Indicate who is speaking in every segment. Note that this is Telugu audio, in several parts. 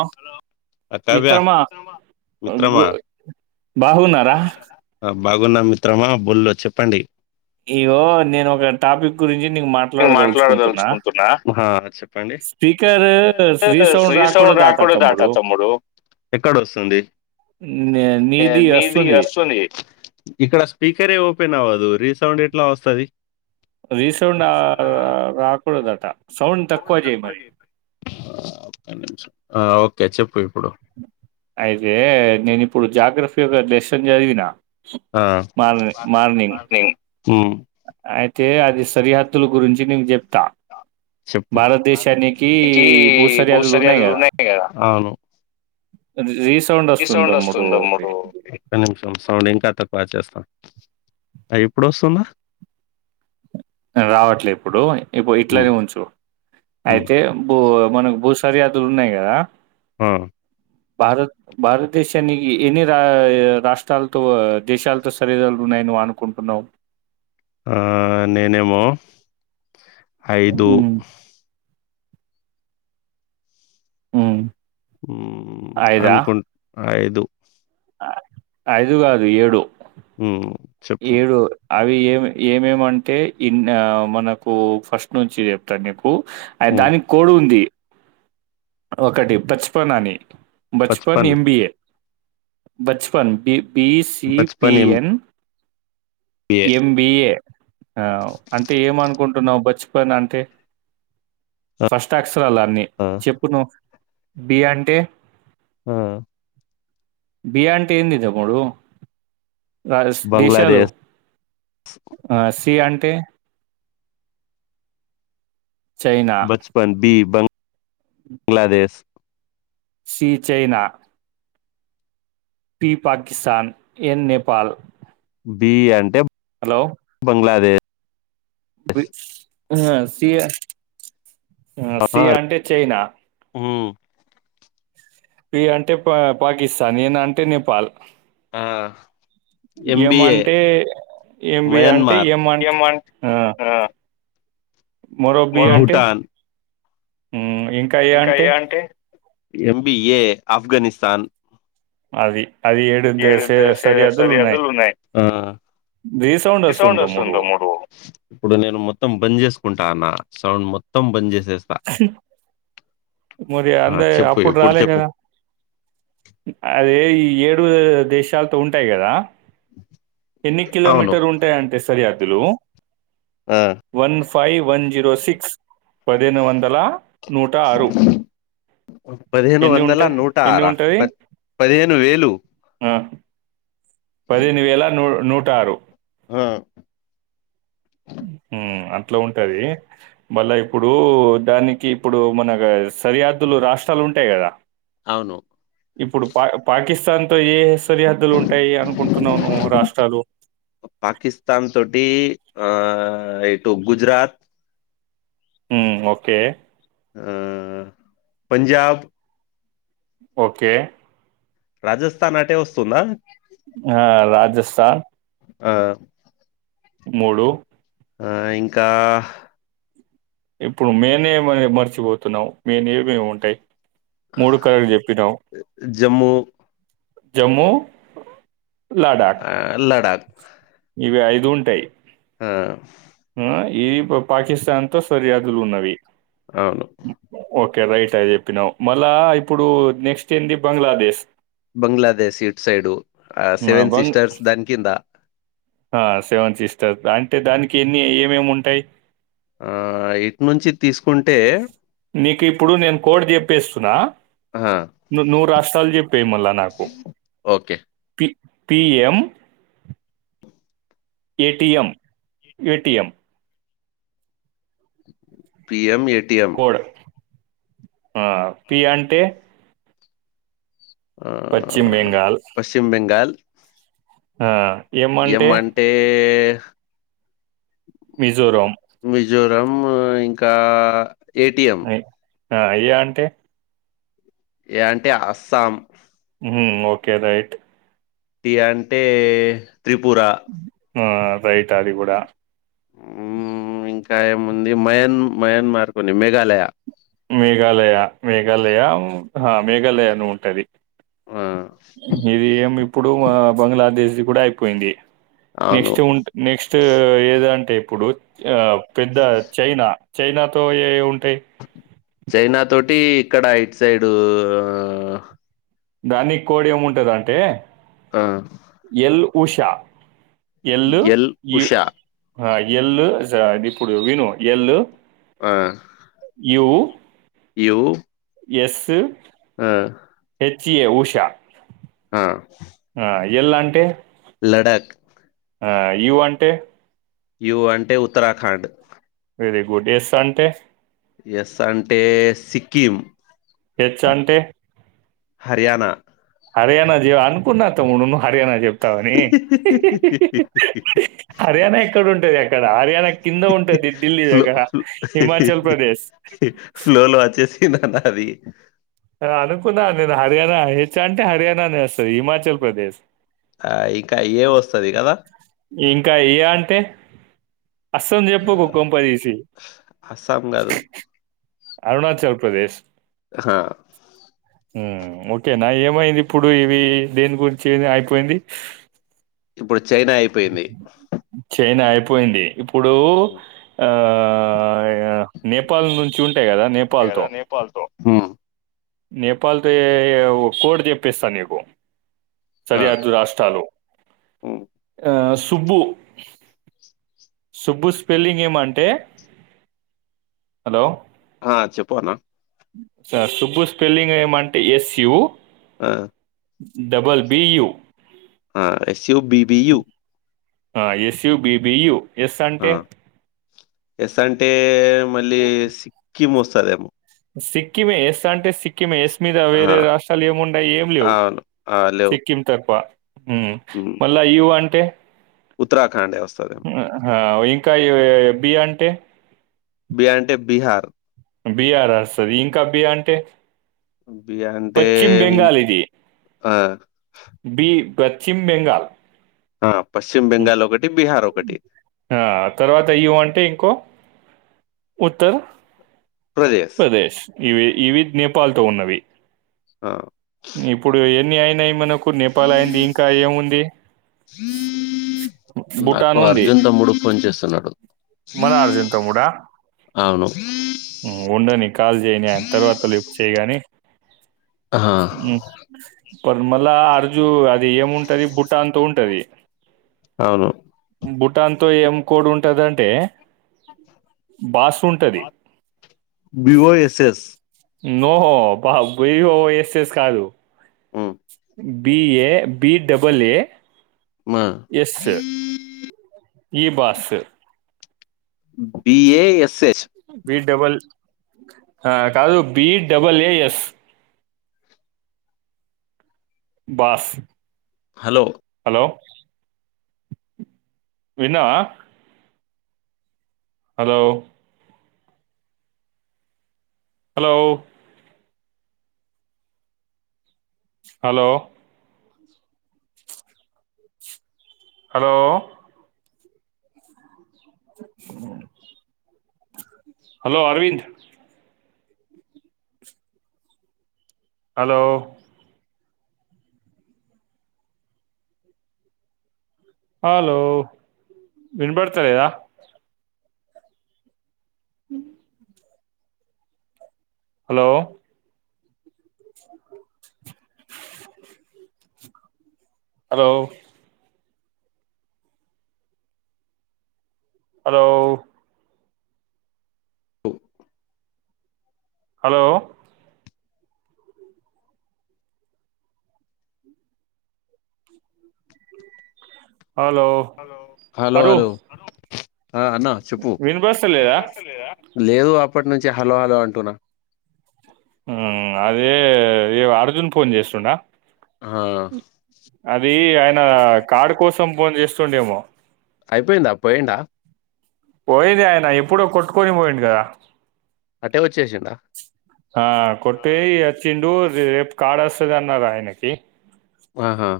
Speaker 1: ఆ
Speaker 2: ఆ
Speaker 1: [inaudible]
Speaker 2: కావ్య
Speaker 1: మీత్రమా గు
Speaker 2: మిత్రమా
Speaker 1: బాగున్నారా
Speaker 2: ఆ బాగున్నా మిత్రమా బుల్ల్లో చెప్పండి
Speaker 1: ఇగో నేను ఒక టాపిక్ గురించి నీ మాట్లాడదలుచుకుంటున్నా
Speaker 2: చెప్పండి
Speaker 1: స్పీకర్ రీసౌండ్ రాకుడ
Speaker 2: రాకుడదట తమ్ముడు ఎక్కడ వస్తుంది నీది వస్తుంది ఇక్కడ స్పీకరే ఓపెన్ అవ్వదు రీ సౌండ్ ఎట్లా వస్తది
Speaker 1: రీసౌండ్ ఆ రాకుడదట సౌండ్ తక్కువ చేయీ మరి
Speaker 2: ఆ ఓకే చెప్పు ఇప్పుడు
Speaker 1: అయితే నేను ఇప్పుడు జాగ్రఫీ ఒక లెసన్ చదివిన
Speaker 2: ఆ
Speaker 1: మార్ని మార్నింగ్ అయితే అది సరిహద్దుల గురించి నీకు చెప్తా
Speaker 2: చెప్పు
Speaker 1: భారతదేశానికి
Speaker 2: కి
Speaker 1: భూసరి
Speaker 2: భూ
Speaker 1: హద్దులునాయి
Speaker 2: సర్యాదులు
Speaker 1: కద
Speaker 2: ఉన్నాయి కదా
Speaker 1: ర [unintelligible]
Speaker 2: రే సౌండ్ వస్తుంది తమ్ముడు ఒక్క నిమిషం సౌండ్ ఇంకాత వచేస్తాం ఎప్పుడు వస్తుందా
Speaker 1: రావట్లే ఇప్పుడు ఇప్పు
Speaker 2: ఉమ్
Speaker 1: ఇట్లనే ఉంచు
Speaker 2: ఉమ్
Speaker 1: అయితే బూ మనకు భూ సరిహద్దులు ఉన్నాయి కదా
Speaker 2: హ
Speaker 1: భారత్ భారతదేశానికి ఎన్ని రా రాష్ట్రాలతో దేశాలతో సరిహద్దులు ఉన్నాయి నేను అనుకుంటున్నావు
Speaker 2: ఆ నేనేమో ఐదు
Speaker 1: హ్మ్. ఉం
Speaker 2: ఉం అనుకుంట ఐదు
Speaker 1: ఐదు కాదు ఏడు
Speaker 2: ఉం
Speaker 1: ఏడు అవి ఏమి ఏమేమంటే ఇ మనకు ఫస్ట్ నుంచి చెప్తాను నీకు
Speaker 2: ఉమ్
Speaker 1: దానికి కోడు ఉంది ఒకటి బచపన్ అని Bachpan
Speaker 2: Bachpan
Speaker 1: MBA Bachpan B B
Speaker 2: Bachpan
Speaker 1: CPN
Speaker 2: MBA
Speaker 1: M B A ఆ అంటే ఏమనుకు కుంటున్నావు బచపన్ అంటే
Speaker 2: ఆ
Speaker 1: ఫస్ట్ అక్షరాలు అన్ని చెప్పు నువ్ బి అంటే
Speaker 2: మ్మ్
Speaker 1: బియా అంటే ఏంది చెప్పడు రా దేశాలు
Speaker 2: బంగ్లాదేశ్
Speaker 1: ఆ! సి అంటే చైనా.
Speaker 2: బచపన్ బి బన్ Bangladesh
Speaker 1: C China P Pakistan N Nepal
Speaker 2: B అంటే
Speaker 1: హలో
Speaker 2: బంగ్లాదే
Speaker 1: సి ఆ సి
Speaker 2: ఆహా
Speaker 1: ఆ ఆ అంటే చైనా
Speaker 2: ఉమ్
Speaker 1: పి అంటే పా పాకిస్తాన్ ఎన అంటే నేపాల్
Speaker 2: ఆ ఎం బి ఏ
Speaker 1: 'ఎంబి' అంటే
Speaker 2: మయన్మార్
Speaker 1: 'ఎం' అంటే
Speaker 2: ఆ
Speaker 1: మరో బి
Speaker 2: మరొక
Speaker 1: అంటే మ్మ్
Speaker 2: ఇంకా ఏ అంటే ఎం బి ఏ ఆఫ్ఘనిస్తాన్
Speaker 1: అది
Speaker 2: ఏడు దే సే సరిహద్దులున్నాయి రీ సౌండ్ వస్తుంది తమ్ముడు ఇప్పుడు నేను మొత్తం బంద్ చేసుకు కుంటాన్న సౌండ్ మొత్తం బంద్ చేసేస్తా
Speaker 1: మరి
Speaker 2: ఆ
Speaker 1: అంటె
Speaker 2: చెప్పు
Speaker 1: అప్పుడు
Speaker 2: ఇప్పుడు
Speaker 1: రాలే
Speaker 2: చెప్పు
Speaker 1: కదా అది డే ఈ ఏడు దేశాలతో ఉంటాయి కదా ఎన్ని
Speaker 2: అవును
Speaker 1: కిలోమీటర్ ఉంటాయ అంటే సరి అద్దులు
Speaker 2: ఆ
Speaker 1: వన్ ఫో ఫైవ్ వన్ జీరో సిక్స్ పదిహేను వందల నూట ఆరు
Speaker 2: పదిహేను
Speaker 1: ఎన్ని
Speaker 2: వందల
Speaker 1: ఉంటాయి
Speaker 2: నూట
Speaker 1: ఎన్ని
Speaker 2: ఆరా
Speaker 1: ఉంటది
Speaker 2: ప పదిహేను వేలు
Speaker 1: ఆ పదిహేను వేల నూ నూట ఆరు
Speaker 2: ఆ
Speaker 1: మ్మ్ అట్ల ఉంటది మళ్ళా ఇప్పుడు దానికి ఇప్పుడు మనగా సరిహద్దులు రాష్ట్రాలు ఉంటాయి కదా
Speaker 2: అవును
Speaker 1: ఇప్పుడు పా పాకిస్తాన్ తో ఏ సరిహద్దులు ఉంటాయి అనుకుంటున్నావు నువ్వు రాష్ట్రాలు
Speaker 2: పాకిస్తాన్ తోటి ఆ ఆ ఎటు గుజరాత్
Speaker 1: మ్ ఓకే
Speaker 2: ఆ పంజాబ్
Speaker 1: ఓకే
Speaker 2: రాజస్థాన్ అంటే వస్తుంద
Speaker 1: ఆ రాజస్థాన్
Speaker 2: ఆ
Speaker 1: మూడు
Speaker 2: ఆ ఇంకా
Speaker 1: ఇప్పుడు మేమే మా మర్చిపోతున్నాం మేమే ఏమేమి ఉంటాయి మూడు కళలు చెప్పినావ్
Speaker 2: జమ్మూ
Speaker 1: జమ్మూ లడాక్
Speaker 2: ఆ లడాక్
Speaker 1: ఇవి ఐదు ఉంటాయి
Speaker 2: ఆ
Speaker 1: మ్మ్ ప పాకిస్తాన్ తో సరి హద్దులు ఉన్నవి
Speaker 2: అవును
Speaker 1: ఓకే ఓకే రైట్ అది చెప్పినావ్ మళ్ళా ఇప్పుడు నెక్స్ట్ ఏంది బంగ్లాదేశ్
Speaker 2: బంగ్లాదేశ్ ఇట్ సైడు ఆ సెవెన్ సిస్టర్స్ దాని కింద
Speaker 1: సేవన్ సిస్టర్స్ అంటే దానికి ఎన్ని ఏమేమి ఉంటాయి
Speaker 2: ఆ, ఇటు నుంచి తీసుకుంటే
Speaker 1: నీకు ఇప్పుడు నేను కోడ్ చెప్ ప్పెస్తున్నా
Speaker 2: ఆహా,
Speaker 1: ను నువ్వు రాష్ట్రాలు జేప్పేయ్ మళ్ళా నాకు
Speaker 2: okay
Speaker 1: P PM ATM ATM
Speaker 2: PM ఎ
Speaker 1: కోడ్ ఆ పి అంటే
Speaker 2: ఆ,
Speaker 1: పశ్చిమ్ బెంగాల్
Speaker 2: పశ్చిమ
Speaker 1: ఆ..
Speaker 2: ఏం అంటే..
Speaker 1: మిజోరం
Speaker 2: రం ఇంకా ఏటిఎం
Speaker 1: ఎ ఆ ఏ అంటే
Speaker 2: ఏ అంటే అస్సాం
Speaker 1: ఓకే రైట్
Speaker 2: టి అంటే త్రిపుర
Speaker 1: ఆ రైట్ అది కూడా
Speaker 2: ఇంకా ఏముంది మయన్ మయన్మార్కుని మేఘాలయ
Speaker 1: మేఘాలయ మేఘాలయ మేఘాలయ అని ఉంటది
Speaker 2: వా
Speaker 1: ఇది ఏమి ఇప్పుడు బంగ్లాదేశ్ది కూడా అయిపోయింది
Speaker 2: అవును
Speaker 1: నెక్స్ట్ ఉ నెక్స్ట్ ఏదం టే ఇప్పుడు ఆ పెద్ద చైనా చైనాతో ఏ ఉంటాయి
Speaker 2: చైనా తోటి ఇక్కడ ఇట్ సైడూ....
Speaker 1: దానికి కోడ్ ఏముంటదంటే
Speaker 2: ఆ
Speaker 1: Usha L
Speaker 2: L
Speaker 1: U
Speaker 2: Usha
Speaker 1: ఆ ఎల్లుజాడి ఇప్పుడు విను ఎల్లు
Speaker 2: ఆ..
Speaker 1: యూ
Speaker 2: యు
Speaker 1: ఎస్సు
Speaker 2: ఆ
Speaker 1: హెచ్ ఎ ఉష
Speaker 2: ఆ
Speaker 1: ఆ ఎల్ అంటే
Speaker 2: లడాక్
Speaker 1: ఆ యు అంటే?
Speaker 2: యు అంటే ఉత్తరాఖండ్
Speaker 1: వెరీ గుడ్ ఎస్ అంటే
Speaker 2: ఎస్ అంటే సిక్కిం
Speaker 1: హెచ్ అంటే?
Speaker 2: హర్యానా
Speaker 1: హర్యానా జీవ అనుకున్న తమ్ము నును నువ్వు హర్యానా జెప్ కాని హర్యానా ఎక్కడ ఉంటది అక్కడ హర్యాన కింద ఉంటది డిల్లీ
Speaker 2: ఫ్లో
Speaker 1: దగ్గర
Speaker 2: ఫ్లో
Speaker 1: హిమాచల్ ప్రదేశ్
Speaker 2: కింద అన్న అది
Speaker 1: హా అనుకున్నాను నేను హర్యానా హెచ్ అంటే హర్యానానే వస్తది హిమాచల్ ప్రదేశ్
Speaker 2: ఆ ఇంకా ఏ వస్తది కదా
Speaker 1: ఇంకా ఎ అంటే అస్సం
Speaker 2: ఆ,
Speaker 1: చెప్పుకు కొంపదీసి
Speaker 2: అస్సాం గాదు
Speaker 1: అరుణాచల్ ప్రదేశ్
Speaker 2: హా
Speaker 1: ఉమ్ ఓకే నా ఏమైంది ఇప్పుడు ఇవి దేని గురించి ఏ అయిపోయింది.
Speaker 2: ఇప్పుడు చైనా అయిపోయింది.
Speaker 1: పోయింది ఇప్పుడు ఆ నేపాల్ నుంచి ఉం టే గదా
Speaker 2: అంతే
Speaker 1: నేపాల్
Speaker 2: కదా
Speaker 1: తో
Speaker 2: నేపాల్తో ఉమ్,
Speaker 1: నేపాల్ తో ఏ కోట్ దెపిస్త నీకు
Speaker 2: ఆ
Speaker 1: సరిహద్దు రాష్ట్రాలు
Speaker 2: ఉమ్.
Speaker 1: ఆ సుబ్బు సుబ్బు స్పెల్లింగ్ ఏమంటే హలో
Speaker 2: ఆ చెప్పు అన్నా
Speaker 1: సార్ సుబ్బు స్పెల్లింగ్ ఏమంటే ఎస్ యూ
Speaker 2: ఆ
Speaker 1: డబల్ బియూ
Speaker 2: ఆ ఎస్ యు బిబియు
Speaker 1: ఆ ఎస్ యూ బిబియూ ఎస్
Speaker 2: ఆ
Speaker 1: అంటే
Speaker 2: ఎస్ అంటే మళ్ళీ
Speaker 1: హ్మ్.
Speaker 2: సిక్కిం వస్తదేమో
Speaker 1: సిక్కిమే ఎస్ అంటే సి సిక్కిం ఎస్ మీద
Speaker 2: ఆ!
Speaker 1: వేరే రాష్ట్రాలు ఏమున్నాయి ఏం లేవు
Speaker 2: అవును. ఆ! లేవు.
Speaker 1: సిక్కిం తప్ప ఉమ్ మళ్ళా యు అంటే
Speaker 2: ఉత్తరాఖాండే వస్తదేమో
Speaker 1: అవ్ ఇంకా బి అంటే
Speaker 2: బి అంటే బీహార్
Speaker 1: బీహార్ వస్తది ఇంకా బి అంటే
Speaker 2: బి అంటే
Speaker 1: పశ్చిమ్
Speaker 2: ఇం
Speaker 1: బెంగాల్ ఇది
Speaker 2: ఆ
Speaker 1: బి పశ్చిమ్ బెంగాల్
Speaker 2: ఆ పశ్చిమ
Speaker 1: ఉమ్
Speaker 2: బెంగాల్ ఒకటి, బీహార్ ఒకటి.
Speaker 1: ఆ తర్వాత యు అంటే ఇంకో ఉత్తర్
Speaker 2: ప్రదేశ్
Speaker 1: ఇవి ఇవి నేపాల్ తో ఉన్నవి
Speaker 2: ఆ!
Speaker 1: ఇప్పుడు ఎన్ని అయినయ్ మనకు నేపాల్ అయింది ఇంకా ఏముంది భూటాన్ ఉంది
Speaker 2: తెలడు
Speaker 1: మన అర్జున్ తమ్ముడా
Speaker 2: అవును.
Speaker 1: ఉండని కాల్ జేయని తర్వాత లిఫ్ట్ చేయిగాని
Speaker 2: ఆ!
Speaker 1: ఉమ్ పరిమళ అర్జు అది ఏముంటది బుట్టా అంత ఉంటది
Speaker 2: అవును
Speaker 1: భూటాన్ తో ఏం కోడ్ ఉంటదంటే బాస్ ఉంటది
Speaker 2: బిఓఎస్ఎస్
Speaker 1: నో బా బి ఓ ఎస్ ఎస్ కాదు
Speaker 2: హ్మ్.
Speaker 1: బిఏ బి డబల్ ఏ
Speaker 2: మా
Speaker 1: ఎస్ ఈ boss
Speaker 2: BA SS
Speaker 1: B double కాదు B double A S boss
Speaker 2: hello
Speaker 1: లో విన్నవా హలో హలో హలో హలో అ హలో అరవింద్ హలో హలో విన్బడత [unintelligible] ఉ hello hello hello hello hello
Speaker 2: hello
Speaker 1: అరు
Speaker 2: హలో ఆ అన్న చెప్పు
Speaker 1: వినబడస్తలేదా
Speaker 2: లేదు అప్పటి నుంచి హలో హలో అంటున్నా
Speaker 1: ఊ అదే ఈ అర్జున్ ఫోన్ చేస్తుండా
Speaker 2: ఆ
Speaker 1: అదీ ఆయన కార్డు కోసం ఫోన్ చేస్తుండేమో
Speaker 2: అయిపోయిందా పొయిండా
Speaker 1: పోయింది ఆయన ఎప్పుడో కొట్టుకొని పోయిండు గదా
Speaker 2: అట్టే వచ్చేసిండా
Speaker 1: ఆ కొట్టే ఒచ్చిండు రేపు కార్డ్ ఒస్తది అన్నారు ఆయనకి
Speaker 2: ఆహా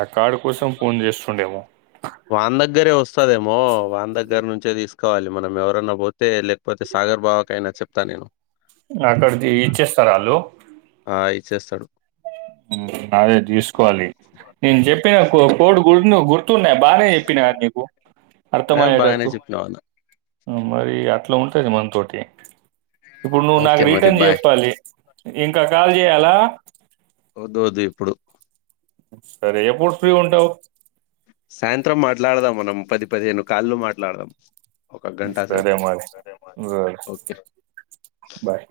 Speaker 1: ఆ కార్డు కోసం ఫోన్ చేస్తుండేమో
Speaker 2: వాన్ దగ్గరే వస్తదేమో, వాన్ దగ్గర నుంచే తీసుకోవాలి, మనం ఎవరన్నా పోతే లేకపోతే స. ఆగర్ బావ కైన చెప్తా నేను
Speaker 1: అక్కడిది ఇచ్చేస్తరా ఆళ్ళు
Speaker 2: చేస్తడు
Speaker 1: హ్మ్ అదే తీసుకోవాలి నేను చెప్పిన కో కోడ్ [unintelligible] గుర్ తున్నాయ్ బానే ఎప్పిన అ నీకు
Speaker 2: ఏ బాగానే
Speaker 1: అర్థమయ్యేటట్టు
Speaker 2: చెప్పినావు అన్న
Speaker 1: అ మరీ అట్లా ఉంటది మనతోటి ఇప్పుడు నువ్వు నాకు
Speaker 2: ఓకే మరి
Speaker 1: రిటర్న్
Speaker 2: బాయ్
Speaker 1: చెప్పాలి ఇంకా కాల్ జేయాలా
Speaker 2: వద్దూ వదు ఇప్పుడు
Speaker 1: సరే ఎప్పుడు ఫ్రీ ఉంటావు
Speaker 2: సాయంత్రం మాట్లాడదాం మనం పది పదిహేను కాళ్ళు మాట్లాడుదాం
Speaker 1: సరే మరి
Speaker 2: ఓకే
Speaker 1: [unintelligible] బాయ్